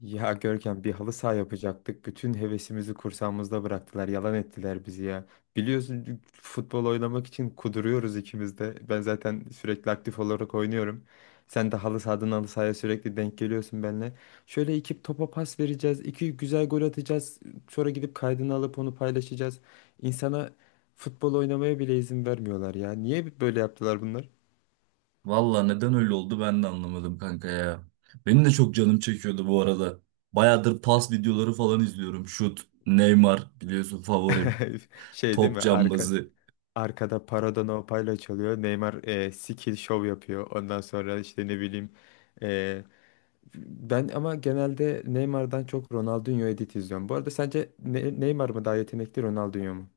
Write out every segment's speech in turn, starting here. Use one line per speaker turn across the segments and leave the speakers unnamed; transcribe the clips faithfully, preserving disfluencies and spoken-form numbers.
Ya Görkem, bir halı saha yapacaktık. Bütün hevesimizi kursağımızda bıraktılar. Yalan ettiler bizi ya. Biliyorsun futbol oynamak için kuduruyoruz ikimiz de. Ben zaten sürekli aktif olarak oynuyorum. Sen de halı sahadan halı sahaya sürekli denk geliyorsun benimle. Şöyle iki topa pas vereceğiz, iki güzel gol atacağız. Sonra gidip kaydını alıp onu paylaşacağız. İnsana futbol oynamaya bile izin vermiyorlar ya. Niye böyle yaptılar bunlar?
Valla neden öyle oldu ben de anlamadım kanka ya. Benim de çok canım çekiyordu bu arada. Bayağıdır pas videoları falan izliyorum. Şut, Neymar biliyorsun favorim.
Şey değil
Top
mi? Arka
cambazı.
Arkada Parada No Payla çalıyor. Neymar e, skill show yapıyor. Ondan sonra işte ne bileyim, e, ben ama genelde Neymar'dan çok Ronaldinho edit izliyorum. Bu arada sence Ne- Neymar mı daha yetenekli, Ronaldinho mu?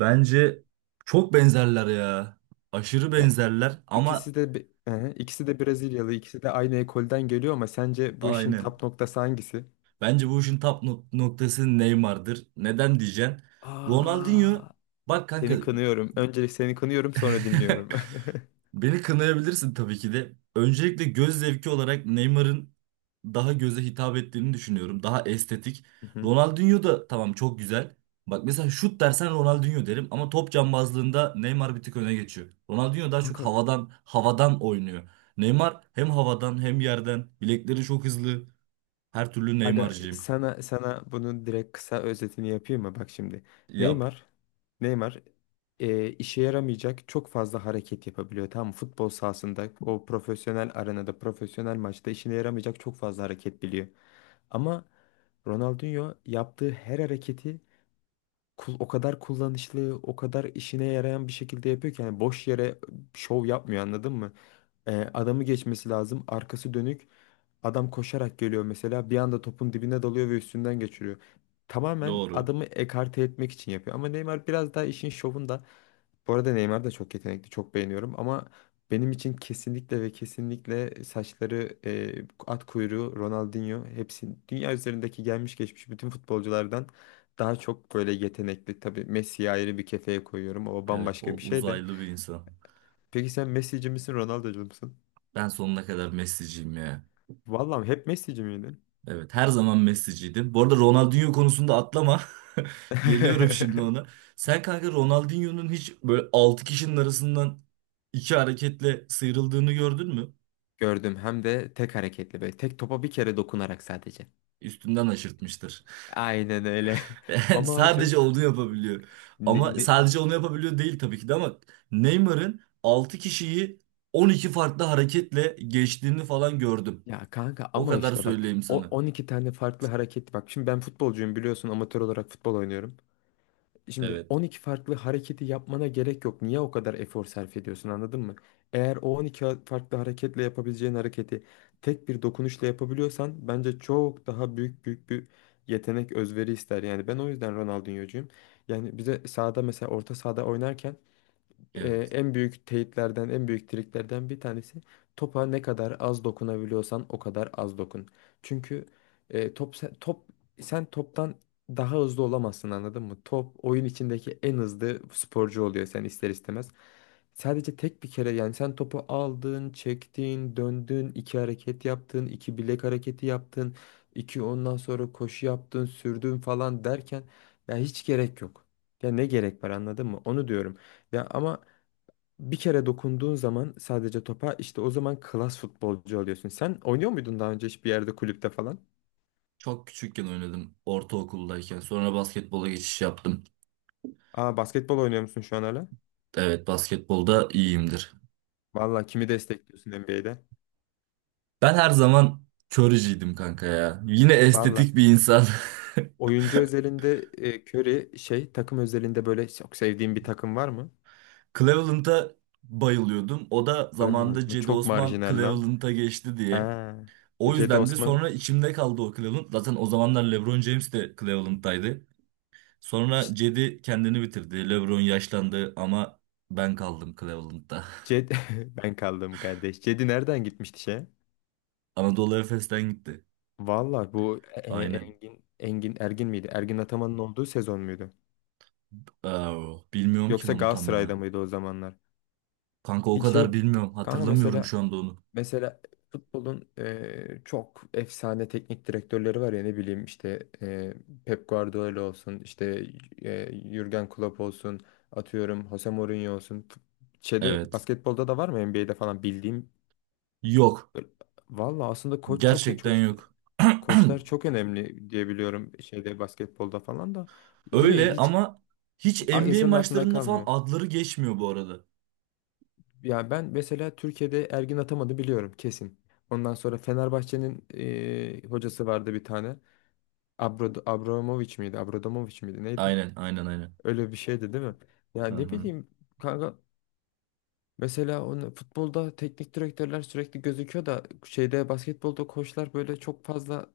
Bence çok benzerler ya. Aşırı
Ya
benzerler ama
ikisi de bi- hı hı, ikisi de Brezilyalı, ikisi de aynı ekolden geliyor ama sence bu işin
aynen.
tap noktası hangisi?
Bence bu işin tap nok- noktası Neymar'dır. Neden diyeceksin? Ronaldinho
Aa,
bak kanka.
seni kınıyorum. Öncelik seni kınıyorum, sonra dinliyorum.
Beni kınayabilirsin tabii ki de. Öncelikle göz zevki olarak Neymar'ın daha göze hitap ettiğini düşünüyorum. Daha estetik.
Hı hı.
Ronaldinho da tamam çok güzel. Bak mesela şut dersen Ronaldinho derim ama top cambazlığında Neymar bir tık öne geçiyor. Ronaldinho daha çok
Kanka
havadan havadan oynuyor. Neymar hem havadan hem yerden. Bilekleri çok hızlı. Her türlü
aga,
Neymar'cıyım.
sana sana bunun direkt kısa özetini yapayım mı? Bak şimdi.
Yap.
Neymar Neymar e, işe yaramayacak çok fazla hareket yapabiliyor. Tamam mı? Futbol sahasında, o profesyonel arenada, profesyonel maçta işine yaramayacak çok fazla hareket biliyor. Ama Ronaldinho yaptığı her hareketi kul- o kadar kullanışlı, o kadar işine yarayan bir şekilde yapıyor ki, yani boş yere şov yapmıyor, anladın mı? Ee, adamı geçmesi lazım, arkası dönük. Adam koşarak geliyor mesela, bir anda topun dibine dalıyor ve üstünden geçiriyor. Tamamen
Doğru.
adamı ekarte etmek için yapıyor. Ama Neymar biraz daha işin şovunda. Bu arada Neymar da çok yetenekli, çok beğeniyorum ama benim için kesinlikle ve kesinlikle saçları e, at kuyruğu Ronaldinho hepsi dünya üzerindeki gelmiş geçmiş bütün futbolculardan daha çok böyle yetenekli. Tabii Messi'yi ayrı bir kefeye koyuyorum. O
Evet,
bambaşka
o
bir şey de.
uzaylı bir insan.
Peki sen Messi'ci misin, Ronaldo'cu musun?
Ben sonuna kadar Messi'ciyim ya.
Vallahi, hep Messi'ci miydin?
Evet, her zaman Messi'ciydim. Bu arada Ronaldinho konusunda atlama. Geliyorum şimdi ona. Sen kanka Ronaldinho'nun hiç böyle altı kişinin arasından iki hareketle sıyrıldığını gördün mü?
Gördüm, hem de tek hareketli böyle. Tek, topa bir kere dokunarak sadece.
Üstünden aşırtmıştır.
Aynen öyle.
Yani
Ama Acun
sadece onu yapabiliyor.
ne-
Ama
ne-
sadece onu yapabiliyor değil tabii ki de ama Neymar'ın altı kişiyi on iki farklı hareketle geçtiğini falan gördüm.
ya kanka,
O
ama
kadar
işte bak,
söyleyeyim
o
sana.
on iki tane farklı hareket bak. Şimdi ben futbolcuyum, biliyorsun amatör olarak futbol oynuyorum. Şimdi
Evet.
on iki farklı hareketi yapmana gerek yok. Niye o kadar efor sarf ediyorsun, anladın mı? Eğer o on iki ha- farklı hareketle yapabileceğin hareketi tek bir dokunuşla yapabiliyorsan, bence çok daha büyük büyük bir yetenek, özveri ister. Yani ben o yüzden Ronaldinho'cuyum. Yani bize sahada, mesela orta sahada oynarken, e,
Evet.
en büyük teyitlerden, en büyük triklerden bir tanesi, topa ne kadar az dokunabiliyorsan o kadar az dokun. Çünkü e, top sen, top sen toptan daha hızlı olamazsın, anladın mı? Top oyun içindeki en hızlı sporcu oluyor, sen ister istemez. Sadece tek bir kere, yani sen topu aldın, çektin, döndün, iki hareket yaptın, iki bilek hareketi yaptın, iki ondan sonra koşu yaptın, sürdün falan derken ya hiç gerek yok. Ya ne gerek var, anladın mı? Onu diyorum. Ya ama bir kere dokunduğun zaman sadece topa, işte o zaman klas futbolcu oluyorsun. Sen oynuyor muydun daha önce hiçbir yerde, kulüpte falan?
Çok küçükken oynadım ortaokuldayken. Sonra basketbola geçiş yaptım.
Aa, basketbol oynuyor musun şu an hala?
Evet, basketbolda iyiyimdir.
Valla kimi destekliyorsun N B A'de?
Ben her zaman Curry'ciydim kanka ya. Yine
Valla,
estetik bir insan.
oyuncu özelinde e, Curry, şey, takım özelinde böyle çok sevdiğin bir takım var mı?
Cleveland'a bayılıyordum. O da
Cleveland
zamanında
mı?
Cedi
Çok
Osman
marjinal lan.
Cleveland'a geçti diye.
Ha. E,
O
Cedi
yüzden de
Osman.
sonra içimde kaldı o Cleveland. Zaten o zamanlar LeBron James de Cleveland'daydı.
Ç-
Sonra Cedi kendini bitirdi. LeBron yaşlandı ama ben kaldım Cleveland'da.
Ced ben kaldım kardeş. Cedi nereden gitmişti şeye?
Anadolu Efes'ten gitti.
Valla bu e, E,
Aynen.
Engin Engin Ergin miydi? Ergin Ataman'ın olduğu sezon muydu?
Aa, bilmiyorum ki
Yoksa
onu tam
Galatasaray'da
ya.
mıydı o zamanlar?
Kanka o
Bir şey
kadar bilmiyorum.
kanka,
Hatırlamıyorum
mesela
şu anda onu.
mesela futbolun e, çok efsane teknik direktörleri var ya, ne bileyim işte e, Pep Guardiola olsun, işte e, Jürgen Klopp olsun, atıyorum Jose Mourinho olsun. F- Şeyde,
Evet.
basketbolda da var mı N B A'de falan bildiğim?
Yok.
Valla aslında koç çok
Gerçekten
koç,
yok.
koçlar çok önemli diye biliyorum şeyde, basketbolda falan da, değil mi?
Öyle
Hiç
ama hiç
a-
N B A
insanın aklında
maçlarında falan
kalmıyor.
adları geçmiyor bu arada.
Ya ben mesela Türkiye'de Ergin atamadı biliyorum kesin. Ondan sonra Fenerbahçe'nin eee, hocası vardı bir tane. Abro, Abramovich miydi? Abramovich miydi? Neydi?
Aynen, aynen, aynen.
Öyle bir şeydi değil mi? Ya
Hı
ne
hı.
bileyim kanka, mesela onu, futbolda teknik direktörler sürekli gözüküyor da şeyde, basketbolda koçlar böyle çok fazla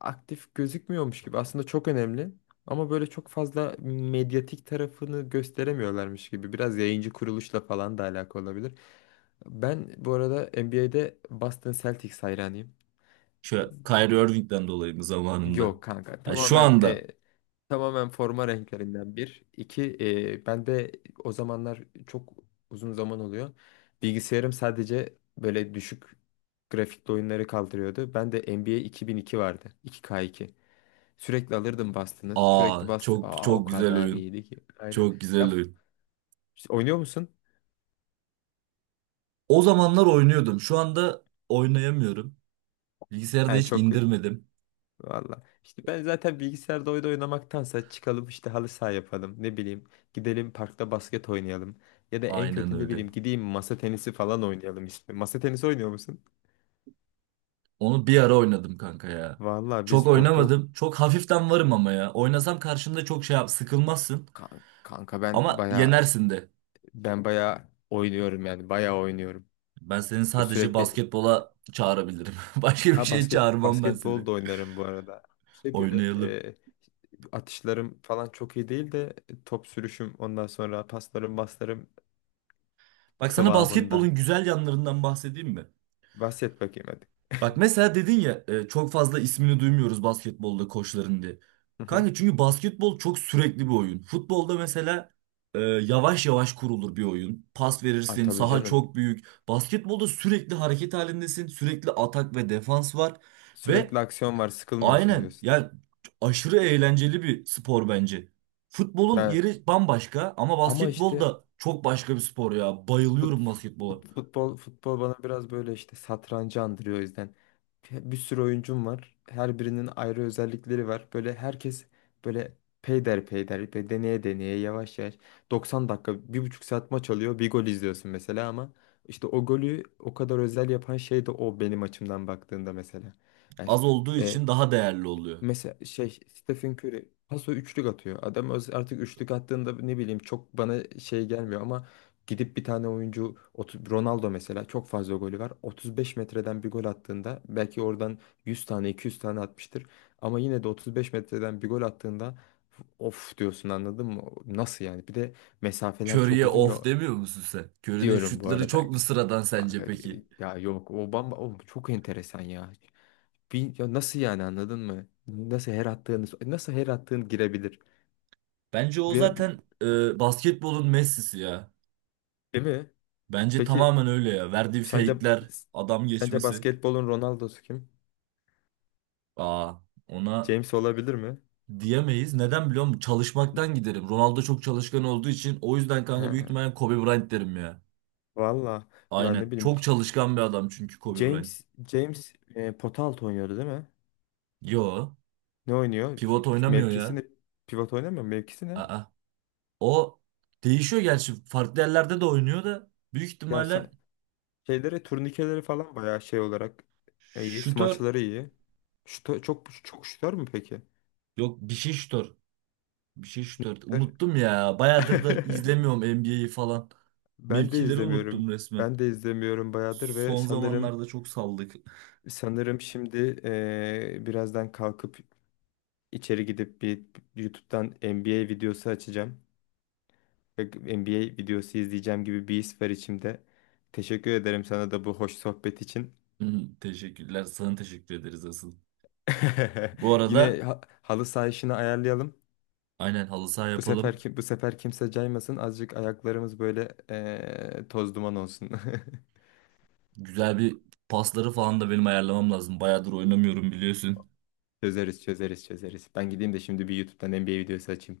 aktif gözükmüyormuş gibi. Aslında çok önemli ama böyle çok fazla medyatik tarafını gösteremiyorlarmış gibi. Biraz yayıncı kuruluşla falan da alakalı olabilir. Ben bu arada N B A'de Boston Celtics hayranıyım.
Şu Kyrie Irving'den dolayı mı zamanında?
Yok kanka,
Ha, şu
tamamen
anda.
e, tamamen forma renklerinden bir. İki, e, ben de o zamanlar çok, uzun zaman oluyor. Bilgisayarım sadece böyle düşük grafikli oyunları kaldırıyordu. Ben de N B A iki bin iki vardı. iki K iki. Sürekli alırdım bastını.
Aa,
Sürekli bastı.
çok
Aa, o
çok güzel
kadar
oyun.
iyiydi ki. Aynen.
Çok
Ya
güzel
f-
oyun.
oynuyor musun?
O zamanlar oynuyordum. Şu anda oynayamıyorum. Bilgisayarda
Yani
hiç
çok.
indirmedim.
Valla. İşte ben zaten bilgisayarda oyun oynamaktansa çıkalım işte, halı saha yapalım. Ne bileyim, gidelim parkta basket oynayalım. Ya da en
Aynen
kötü ne
öyle.
bileyim, gideyim masa tenisi falan oynayalım işte. Masa tenisi oynuyor musun?
Onu bir ara oynadım kanka ya.
Valla
Çok
biz orta.
oynamadım. Çok hafiften varım ama ya. Oynasam karşında çok şey yap, sıkılmazsın.
Kan- kanka ben
Ama
baya
yenersin de.
ben baya oynuyorum, yani baya oynuyorum.
Ben seni
Böyle
sadece
sürekli,
basketbola çağırabilirim. Başka bir
ha,
şeye
basket
çağırmam ben seni.
basketbol da oynarım bu arada. Şey böyle,
Oynayalım.
e, atışlarım falan çok iyi değil de, top sürüşüm, ondan sonra paslarım paslarım
Bak sana
kıvamında.
basketbolun güzel yanlarından bahsedeyim mi?
Bahset bakayım hadi.
Bak mesela dedin ya e, çok fazla ismini duymuyoruz basketbolda koçların diye.
Hı hı.
Kanka çünkü basketbol çok sürekli bir oyun. Futbolda mesela e, yavaş yavaş kurulur bir oyun. Pas
Ay
verirsin,
tabii
saha
canım.
çok büyük. Basketbolda sürekli hareket halindesin. Sürekli atak ve defans var.
Sürekli
Ve
aksiyon var, sıkılmıyorsun
aynen.
diyorsun.
Yani aşırı eğlenceli bir spor bence. Futbolun
Yani
yeri bambaşka ama
ama
basketbol
işte,
da çok başka bir spor ya.
fut,
Bayılıyorum basketbola.
fut- futbol futbol bana biraz böyle işte satrancı andırıyor o yüzden. Bir sürü oyuncum var. Her birinin ayrı özellikleri var. Böyle herkes böyle peyder peyder ve deneye deneye yavaş yavaş, doksan dakika, bir buçuk saat maç oluyor. Bir gol izliyorsun mesela ama işte o golü o kadar özel yapan şey de o, benim açımdan baktığında mesela. Yani
Az olduğu
e,
için daha değerli oluyor.
mesela şey, Stephen Curry paso üçlük atıyor. Adam öz- artık üçlük attığında ne bileyim çok bana şey gelmiyor ama gidip bir tane oyuncu otu- Ronaldo mesela, çok fazla golü var. otuz beş metreden bir gol attığında belki oradan yüz tane iki yüz tane atmıştır. Ama yine de otuz beş metreden bir gol attığında of diyorsun, anladın mı? Nasıl yani? Bir de mesafeler çok
Curry'e
uzun ya,
of demiyor musun sen? Curry'nin
diyorum bu
şutları
arada.
çok mu sıradan sence peki?
Hakikaten- Ya yok, o bamba o çok enteresan ya. Bin- ya nasıl yani, anladın mı? Nasıl her attığınız nasıl her attığın girebilir?
Bence o
Bir- bir-
zaten e, basketbolun Messi'si ya.
Değil mi?
Bence
Peki
tamamen öyle ya. Verdiği
sence
fake'ler, adam
sence
geçmesi.
basketbolun Ronaldo'su kim?
Aa, ona
James olabilir mi?
diyemeyiz. Neden biliyor musun? Çalışmaktan giderim. Ronaldo çok çalışkan olduğu için o yüzden
He,
kanka büyük ihtimalle Kobe Bryant derim ya.
valla ya ne
Aynen.
bileyim,
Çok çalışkan bir adam çünkü Kobe Bryant.
James James e, pota altı oynuyordu değil mi?
Yo.
Ne oynuyor?
Pivot oynamıyor
Mevkisi
ya.
ne? Pivot oynamıyor mu? Mevkisi ne?
Aa. O değişiyor gerçi. Farklı yerlerde de oynuyor da büyük
Ya sen
ihtimalle
şeyleri, turnikeleri falan bayağı şey olarak e, iyi.
şutör.
Smaçları iyi. Şuta, çok çok şutör mü peki?
Yok bir şey şutör. Bir şey
Ne
şutör.
şutör?
Unuttum ya. Bayağıdır da izlemiyorum N B A'yi falan.
Ben de
Mevkileri
izlemiyorum.
unuttum resmen.
Ben de izlemiyorum bayağıdır ve
Son
sanırım
zamanlarda çok saldık.
sanırım şimdi eee, birazdan kalkıp içeri gidip bir YouTube'dan N B A videosu açacağım ve N B A videosu izleyeceğim gibi bir his var içimde. Teşekkür ederim sana da bu hoş sohbet için.
Teşekkürler. Sana teşekkür ederiz asıl. Bu arada
Yine ha- halı saha işini ayarlayalım.
aynen halı saha
Bu sefer
yapalım.
ki bu sefer kimse caymasın. Azıcık ayaklarımız böyle eee, toz duman olsun.
Güzel bir pasları falan da benim ayarlamam lazım. Bayağıdır oynamıyorum biliyorsun.
Çözeriz, çözeriz, çözeriz. Ben gideyim de şimdi bir YouTube'dan N B A videosu açayım.